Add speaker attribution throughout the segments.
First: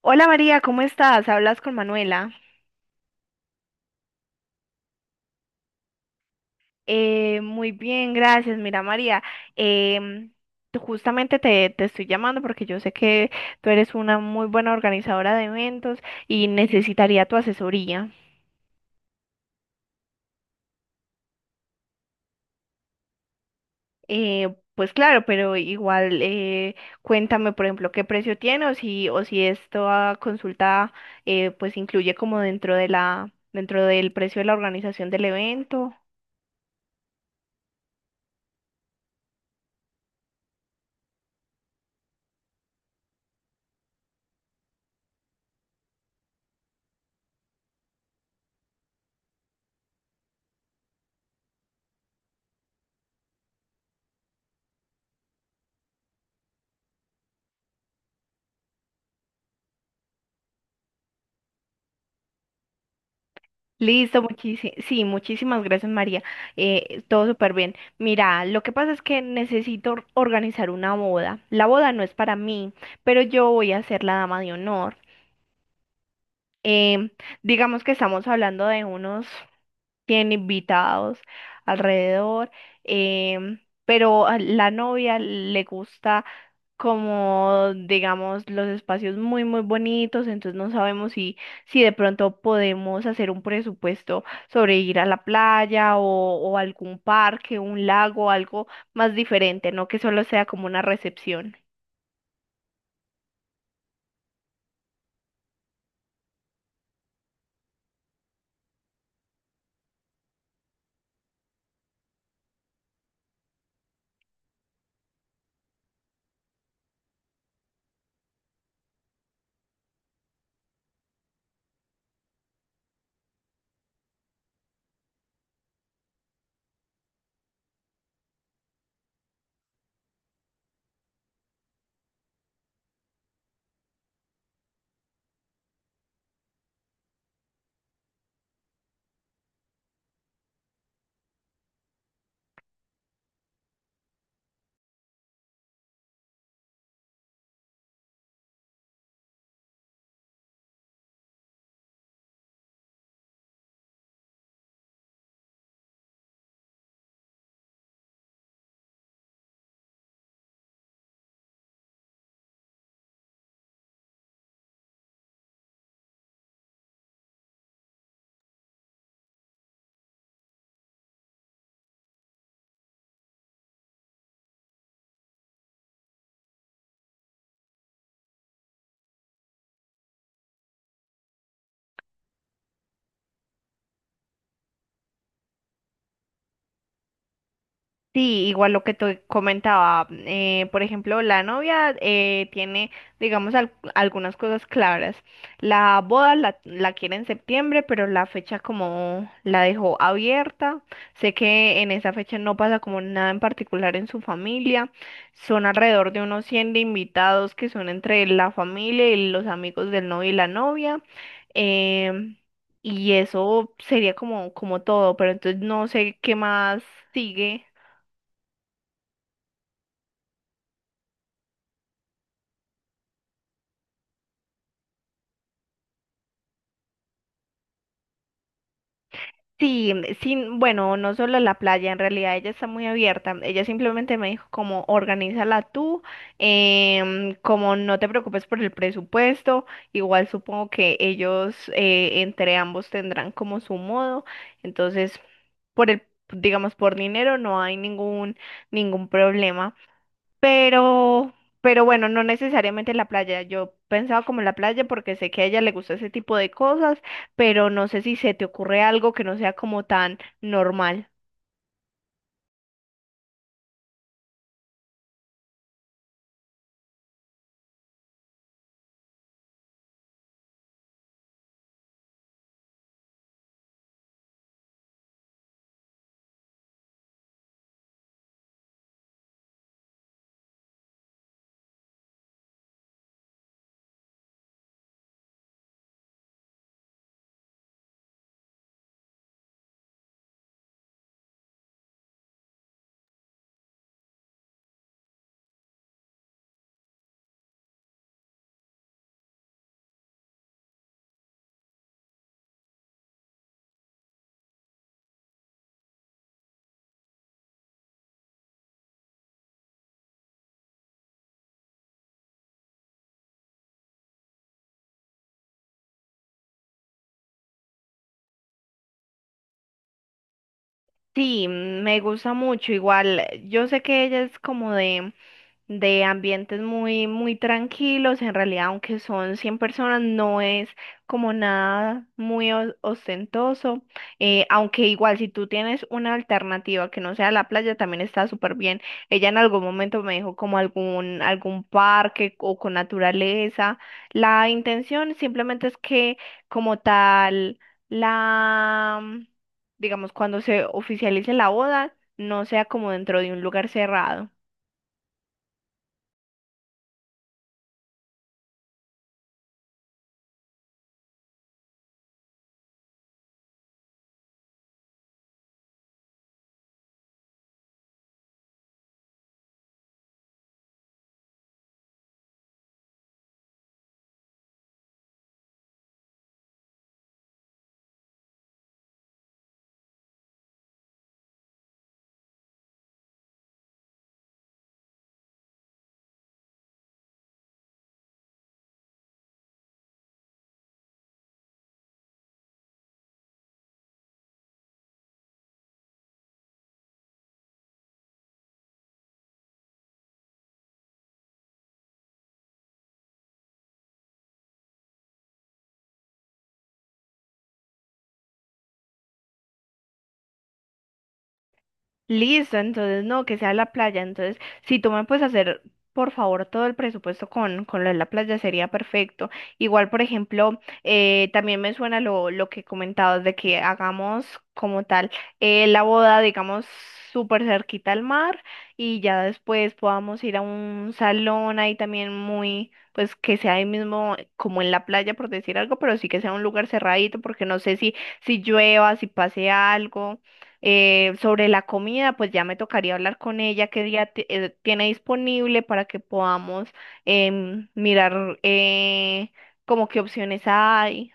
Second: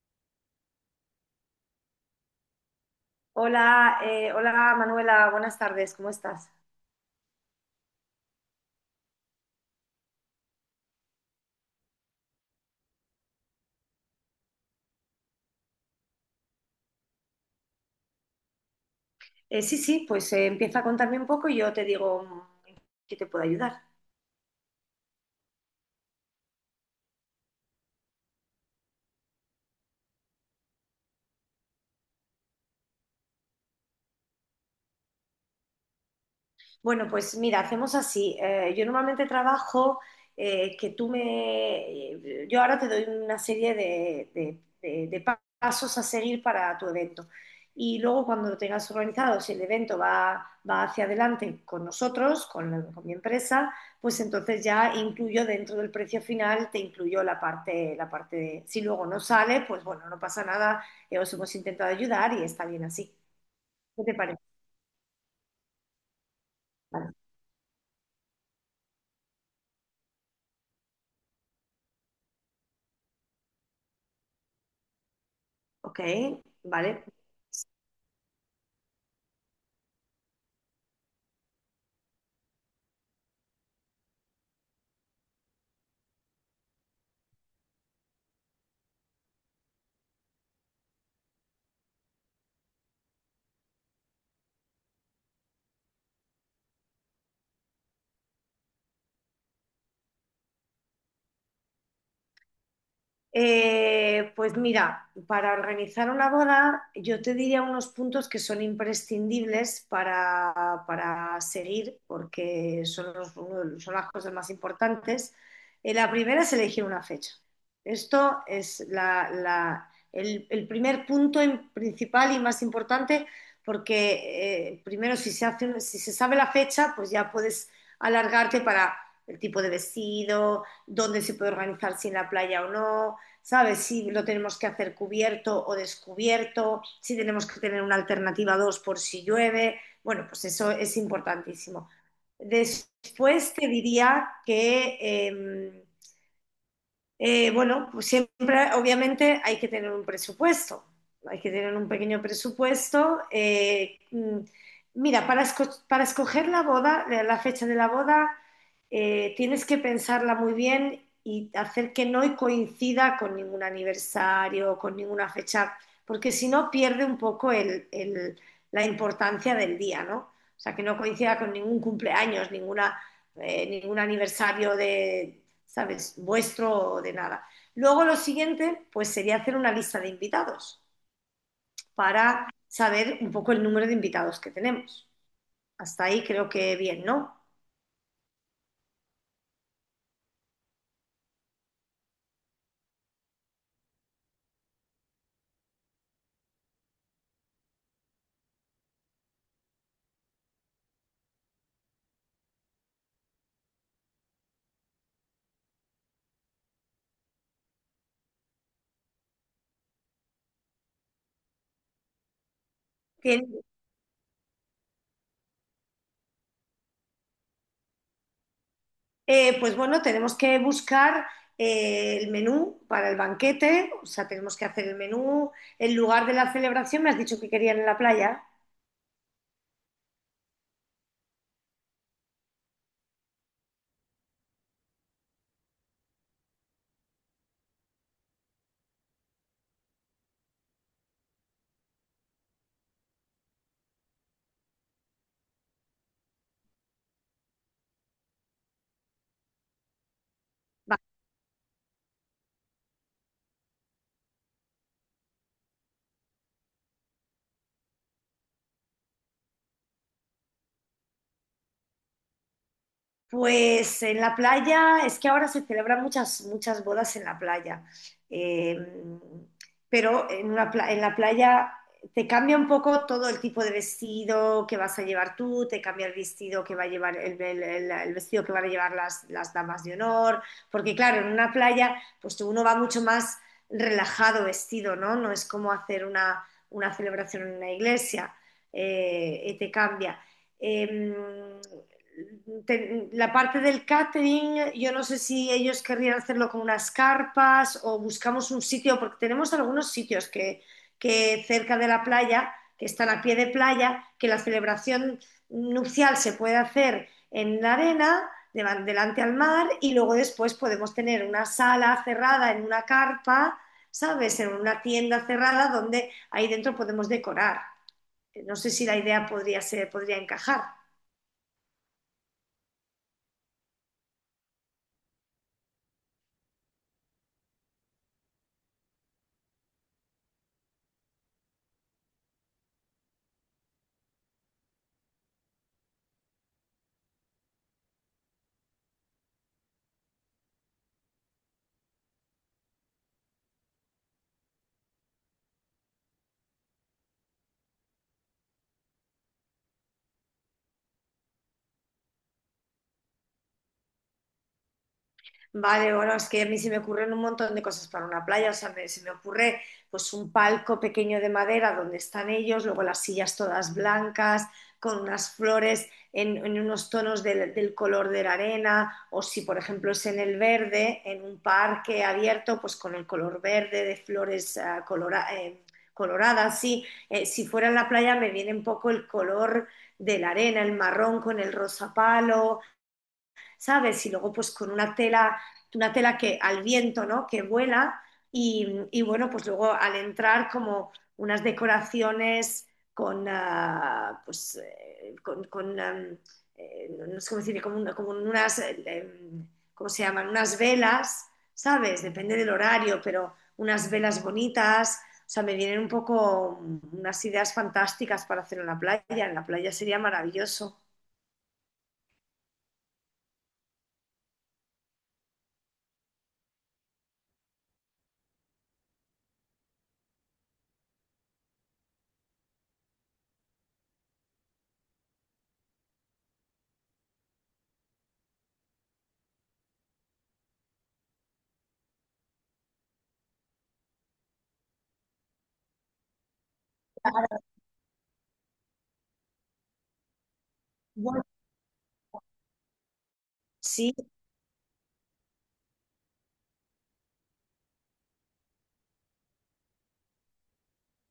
Speaker 1: Hola María, ¿cómo estás? Hablas con Manuela.
Speaker 2: Hola, hola Manuela, buenas tardes, ¿cómo estás?
Speaker 1: Muy bien, gracias. Mira María, em, justamente te estoy llamando porque yo sé que tú eres una muy buena organizadora de eventos y necesitaría tu asesoría.
Speaker 2: Sí, sí, pues empieza a contarme un poco y yo te digo en qué te puedo ayudar.
Speaker 1: Pues claro, pero igual cuéntame, por ejemplo, qué precio tiene o o si esta consulta pues incluye como dentro de dentro del precio de la organización del evento.
Speaker 2: Bueno, pues mira, hacemos así. Yo normalmente trabajo que tú me... Yo ahora te doy una serie de, pasos a seguir para tu evento. Y luego cuando lo tengas organizado, si el evento va hacia adelante con nosotros, con mi empresa, pues entonces ya incluyo dentro del precio final, te incluyo la parte de... Si luego no sale, pues bueno, no pasa nada, os hemos intentado ayudar y está bien así. ¿Qué te
Speaker 1: Listo,
Speaker 2: parece?
Speaker 1: muchísimas, sí, muchísimas gracias María.
Speaker 2: Vale.
Speaker 1: Todo súper bien. Mira, lo que pasa es que necesito organizar una boda. La boda no es para mí, pero yo voy a ser la dama de honor.
Speaker 2: Ok, vale.
Speaker 1: Em, digamos que estamos hablando de unos tiene invitados alrededor, pero a la novia le gusta como, digamos, los espacios muy, muy bonitos, entonces no sabemos si de pronto podemos hacer un presupuesto sobre ir a la playa o algún parque, un lago, algo más diferente, no que solo sea como una recepción.
Speaker 2: Pues mira, para organizar una boda, yo te diría unos puntos que son imprescindibles para seguir, porque son, uno son las cosas más importantes. La primera es elegir una fecha. Esto es el primer punto principal y más importante, porque primero si se hace, si se sabe la fecha, pues ya puedes alargarte para el tipo de vestido, dónde se puede organizar, si en la playa o no. ¿Sabes? Si lo tenemos que hacer cubierto o descubierto, si tenemos que tener una alternativa 2 por si llueve. Bueno, pues eso es importantísimo. Después te diría que bueno, pues siempre, obviamente, hay que tener un presupuesto. Hay que tener un pequeño presupuesto. Mira, para, para escoger la boda, la fecha de la boda, tienes que pensarla muy bien y hacer que no coincida con ningún aniversario, con ninguna fecha, porque si no pierde un poco la importancia del día, ¿no? O sea, que no coincida con ningún cumpleaños, ninguna, ningún aniversario de... ¿Sabes? Vuestro de nada. Luego lo siguiente, pues sería hacer una lista de invitados para saber un poco el número de invitados que tenemos. Hasta ahí creo que bien, ¿no?
Speaker 1: Sí, igual lo que te comentaba, por ejemplo, la novia tiene, digamos, algunas cosas claras. La boda la quiere en septiembre, pero la fecha como la dejó abierta. Sé que en esa fecha no pasa como nada en particular en su familia. Son alrededor de unos 100 de invitados que son entre la familia y los amigos del novio y la novia. Em, y
Speaker 2: Bien.
Speaker 1: eso sería como, como todo, pero entonces no sé qué más sigue.
Speaker 2: Pues bueno, tenemos que buscar el menú para el banquete, o sea, tenemos que hacer el menú, el lugar de la celebración, me has dicho que querían en la playa.
Speaker 1: Sí, sí, bueno, no solo la playa, en realidad ella está muy abierta. Ella simplemente me dijo como organízala tú, como no te preocupes por el presupuesto, igual supongo que ellos entre ambos tendrán como su modo. Entonces, por el, digamos, por dinero no hay ningún, ningún problema. Pero, pero bueno, no necesariamente en la playa. Yo pensaba como en la playa porque sé que a ella le gusta ese tipo de cosas, pero no sé si se te ocurre algo que no sea como tan normal.
Speaker 2: Pues en la playa, es que ahora se celebran muchas, muchas bodas en la playa. Eh, pero en, en la playa te cambia un poco todo el tipo de vestido que vas a llevar tú, te cambia el vestido que va a llevar el vestido que van a llevar las damas de honor, porque claro, en una playa pues uno va mucho más relajado vestido, ¿no? No es como hacer una celebración en una iglesia, y te cambia. Em, la parte del catering, yo no sé si ellos querrían hacerlo con unas carpas o buscamos un sitio, porque tenemos algunos sitios que cerca de la playa, que están a pie de playa, que la celebración nupcial se puede hacer en la arena, delante al mar, y luego después podemos tener una sala cerrada en una carpa. ¿Sabes? En una tienda cerrada donde ahí dentro podemos decorar. No sé si la idea podría ser, podría encajar.
Speaker 1: Sí, me gusta mucho. Igual, yo sé que ella es como de ambientes muy, muy tranquilos. En realidad, aunque son 100 personas, no es como nada muy ostentoso. Aunque igual, si tú tienes una alternativa que no sea la playa, también está súper bien. Ella en algún momento me dijo como algún, algún parque o con naturaleza. La intención simplemente es que como tal, la digamos, cuando se oficialice la boda, no sea como dentro de un lugar cerrado.
Speaker 2: Vale, bueno, es que a mí se me ocurren un montón de cosas para una playa, o sea, se me ocurre pues un palco pequeño de madera donde están ellos, luego las sillas todas blancas, con unas flores en unos tonos del color de la arena, o si por ejemplo es en el verde, en un parque abierto, pues con el color verde de flores ah, coloradas, sí. Si fuera en la playa me viene un poco el color de la arena, el marrón con el rosa palo. ¿Sabes? Y luego pues con una tela que al viento, ¿no? Que vuela y bueno, pues luego al entrar como unas decoraciones con, ah, pues, con, am, no, no sé cómo decir, como, como unas, ¿cómo se llaman? Unas velas. ¿Sabes? Depende del horario, pero unas velas bonitas. O sea, me vienen un poco unas ideas fantásticas para hacer en la playa. En la playa sería maravilloso.
Speaker 1: Listo, entonces no, que sea la playa. Entonces, si tú me puedes hacer, por favor, todo el presupuesto con lo de la playa sería perfecto. Igual, por ejemplo, también me suena lo que comentabas de que hagamos como tal la boda, digamos, súper cerquita al mar y ya después podamos ir a un salón ahí también muy, pues que sea ahí mismo como en la playa, por decir algo, pero sí que sea un lugar cerradito porque no sé si llueva, si pase algo.
Speaker 2: Bueno.
Speaker 1: Sobre la comida, pues ya me tocaría hablar con ella qué
Speaker 2: Sí.
Speaker 1: día tiene disponible para que podamos mirar como qué opciones hay,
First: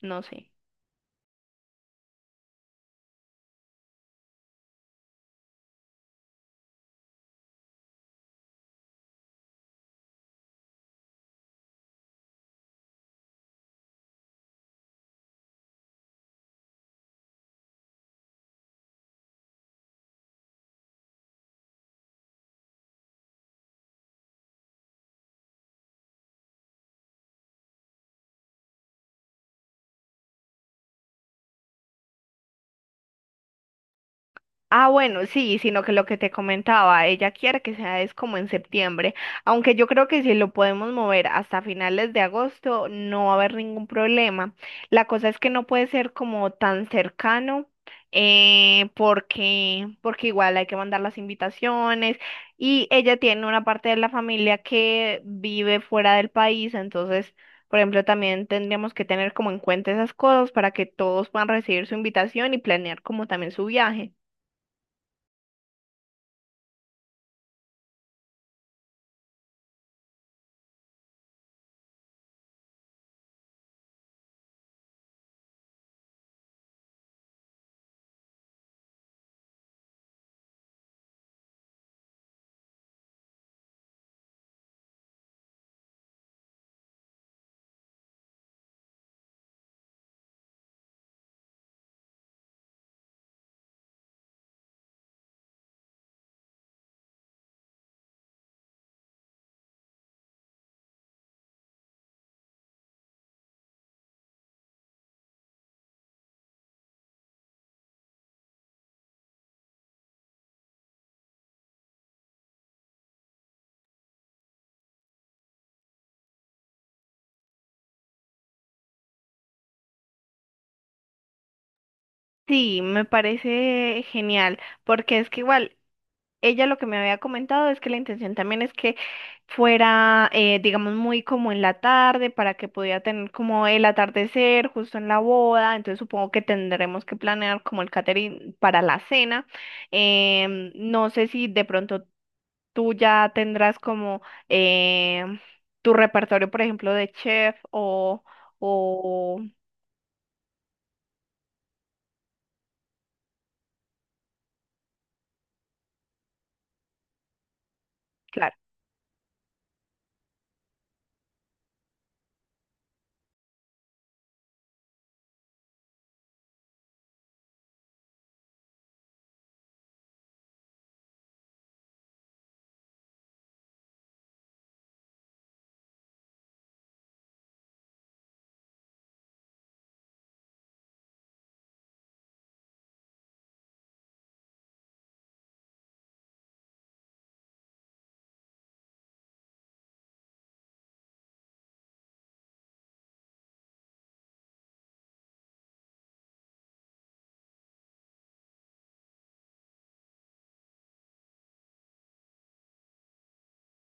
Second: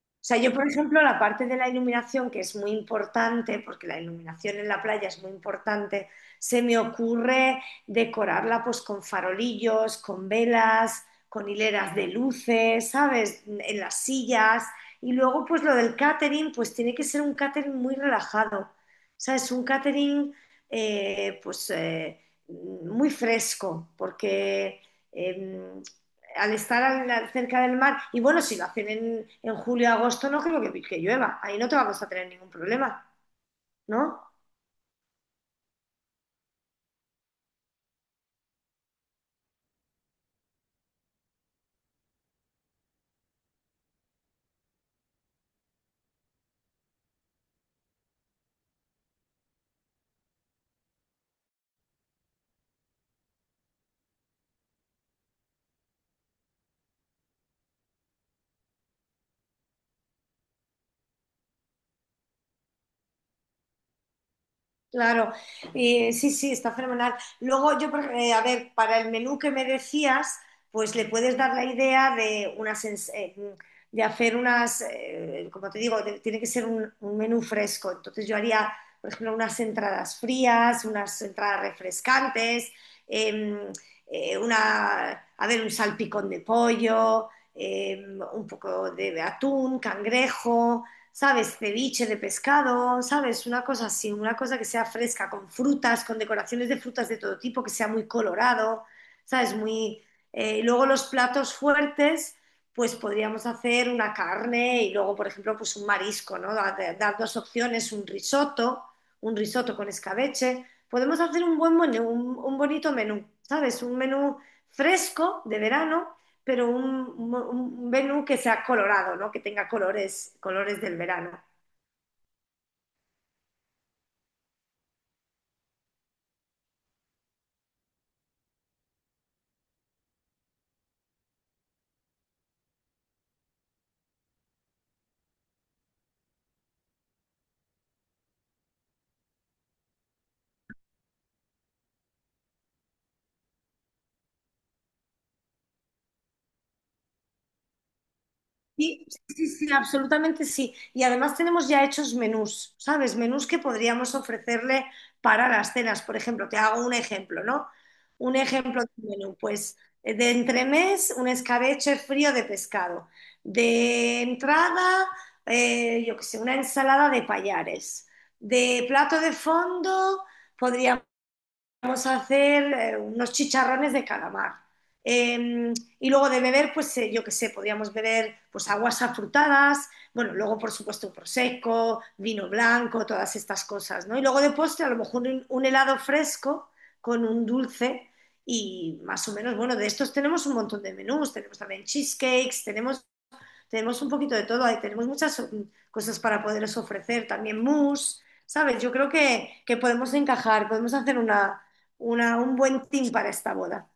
Speaker 1: no
Speaker 2: O sea,
Speaker 1: sé.
Speaker 2: yo, por ejemplo, la parte de la iluminación, que es muy importante, porque la iluminación en la playa es muy importante, se me ocurre decorarla pues con farolillos, con velas, con hileras de luces. ¿Sabes? En las sillas. Y luego, pues lo del catering, pues tiene que ser un catering muy relajado. ¿Sabes? Un catering, eh, pues, eh, muy fresco, porque eh, al estar cerca del mar, y bueno, si lo hacen en julio agosto, no creo que llueva, ahí no te vamos a tener ningún problema, ¿no?
Speaker 1: Ah, bueno, sí, sino que lo que te comentaba, ella quiere que sea es como en septiembre, aunque yo creo que si lo podemos mover hasta finales de agosto no va a haber ningún problema. La cosa es que no puede ser como tan cercano, porque, porque igual hay que mandar las invitaciones y ella tiene una parte de la familia que vive fuera del país, entonces, por ejemplo, también tendríamos que tener como en cuenta esas cosas para que todos puedan recibir su invitación y planear como también su viaje.
Speaker 2: Claro. Sí, sí, está fenomenal. Luego yo, a ver, para el menú que me decías, pues le puedes dar la idea de unas, de hacer unas, como te digo, tiene que ser un menú fresco. Entonces yo haría, por ejemplo, unas entradas frías, unas entradas refrescantes, eh, una, a ver, un salpicón de pollo, eh, un poco de atún, cangrejo. ¿Sabes? Ceviche de pescado. ¿Sabes? Una cosa así, una cosa que sea fresca, con frutas, con decoraciones de frutas de todo tipo, que sea muy colorado. ¿Sabes? Muy... Y luego los platos fuertes, pues podríamos hacer una carne y luego, por ejemplo, pues un marisco, ¿no? Dar dos opciones, un risotto con escabeche. Podemos hacer un buen menú, un bonito menú. ¿Sabes? Un menú fresco de verano pero un, menú que sea colorado, ¿no? Que tenga colores, colores del verano.
Speaker 1: Sí, me parece genial, porque es que igual ella lo que me había comentado es que la intención también es que fuera, digamos, muy como en la tarde para que pudiera tener como el atardecer justo en la boda, entonces supongo que tendremos que planear como el catering para la cena. No sé si de pronto tú ya tendrás como em, tu repertorio, por ejemplo, de chef
Speaker 2: Sí,
Speaker 1: o,
Speaker 2: sí, sí, absolutamente sí. Y además tenemos ya hechos menús. ¿Sabes? Menús que podríamos ofrecerle para las cenas. Por ejemplo, te hago un ejemplo, ¿no? Un
Speaker 1: claro.
Speaker 2: ejemplo de menú, pues de entremés, un escabeche frío de pescado. De entrada, yo qué sé, una ensalada de payares. De plato de fondo, podríamos vamos a hacer unos chicharrones de calamar. Eh, y luego de beber, pues yo qué sé, podíamos beber pues aguas afrutadas, bueno, luego por supuesto prosecco, vino blanco, todas estas cosas, ¿no? Y luego de postre a lo mejor un helado fresco con un dulce y más o menos, bueno, de estos tenemos un montón de menús, tenemos también cheesecakes, tenemos un poquito de todo, ahí tenemos muchas cosas para poderos ofrecer, también mousse. ¿Sabes? Yo creo que podemos encajar, podemos hacer una, un buen team para esta boda.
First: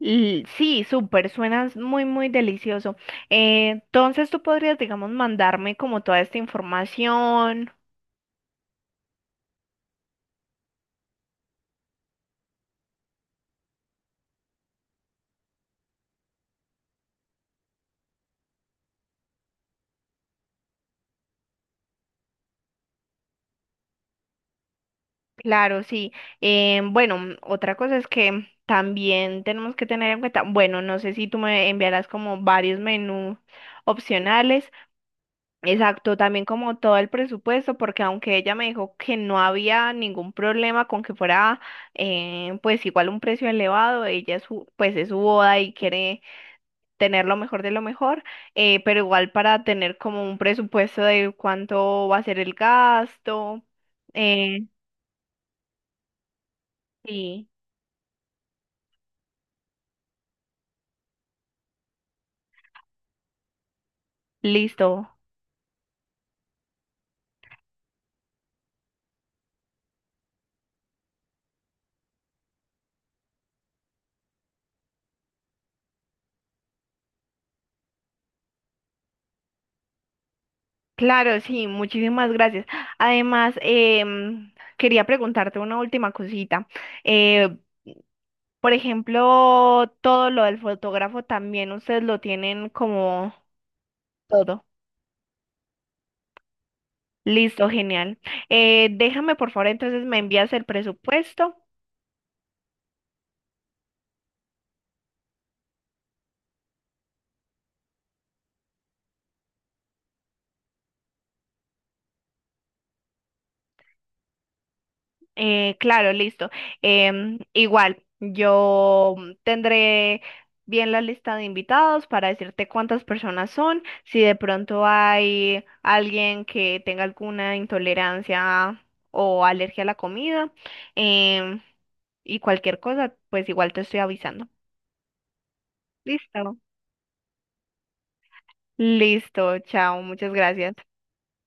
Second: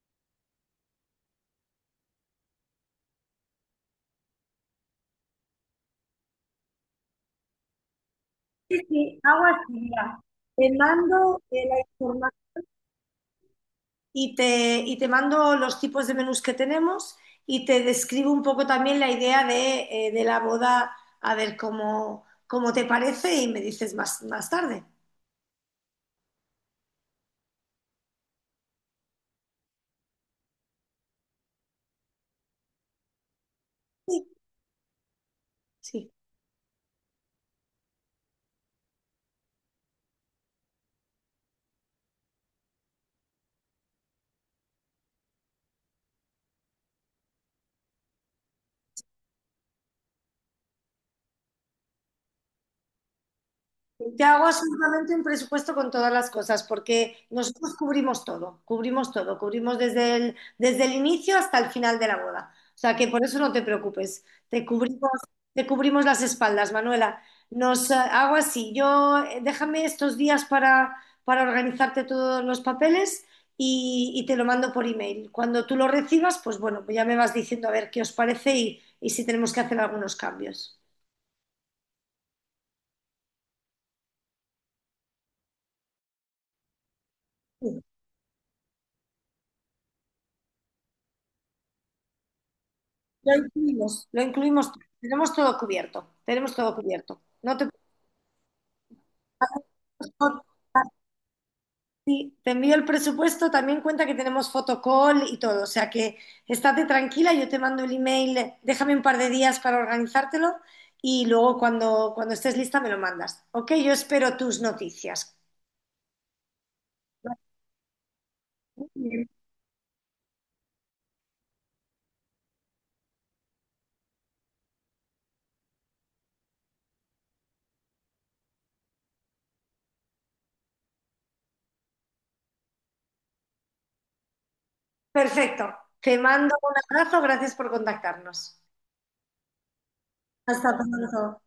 Speaker 1: Sí, súper, suena muy, muy delicioso. Entonces tú podrías, digamos, mandarme como toda esta información.
Speaker 2: Sí, sí, hago así, mira. Te mando la información. Y te mando los tipos de menús que tenemos y te describo un poco también la idea de la boda, a ver cómo, cómo te parece y me dices más, más tarde.
Speaker 1: Claro, sí. Bueno, otra cosa es que también tenemos que tener en cuenta, bueno, no sé si tú me enviarás como varios menús
Speaker 2: Sí,
Speaker 1: opcionales.
Speaker 2: sí.
Speaker 1: Exacto, también como todo el presupuesto, porque aunque ella me dijo que no había ningún problema con que fuera, pues igual un precio elevado, ella es pues es su boda y quiere tener lo mejor de lo mejor, pero igual para tener como un presupuesto de cuánto va a ser el gasto.
Speaker 2: Yo hago
Speaker 1: Eh,
Speaker 2: absolutamente un presupuesto con todas las cosas, porque
Speaker 1: sí,
Speaker 2: nosotros cubrimos todo, cubrimos todo, cubrimos desde el inicio hasta el final de la boda. O sea que por eso no te preocupes, te
Speaker 1: listo.
Speaker 2: cubrimos, te cubrimos las espaldas, Manuela. Nos Hago así, yo déjame estos días para organizarte todos los papeles y te lo mando por email. Cuando tú lo recibas, pues bueno, pues ya me vas diciendo a ver qué os parece y si tenemos que hacer algunos cambios.
Speaker 1: Claro, sí, muchísimas gracias. Además, quería preguntarte una última cosita. Eh, por ejemplo, todo lo del fotógrafo también ustedes lo tienen
Speaker 2: Lo
Speaker 1: como
Speaker 2: incluimos, lo
Speaker 1: todo.
Speaker 2: incluimos. Tenemos todo cubierto, tenemos todo cubierto. No
Speaker 1: Listo,
Speaker 2: te,
Speaker 1: genial. Déjame, por favor, entonces me
Speaker 2: no-
Speaker 1: envías el presupuesto
Speaker 2: Sí, te envío el presupuesto, también cuenta que tenemos fotocall y todo. O sea que estate tranquila, yo te mando el email, déjame un par de días para organizártelo y luego cuando, cuando estés lista me lo mandas. Ok, yo espero tus noticias.
Speaker 1: Claro, listo. Igual, yo
Speaker 2: Bien.
Speaker 1: tendré bien la lista de invitados para decirte cuántas personas son, si de pronto hay alguien que tenga alguna intolerancia o alergia a la comida, em, y cualquier cosa, pues igual te estoy avisando.
Speaker 2: Perfecto. Te mando
Speaker 1: Listo.
Speaker 2: un abrazo, gracias por contactarnos.
Speaker 1: Listo, chao, muchas gracias.
Speaker 2: Hasta pronto.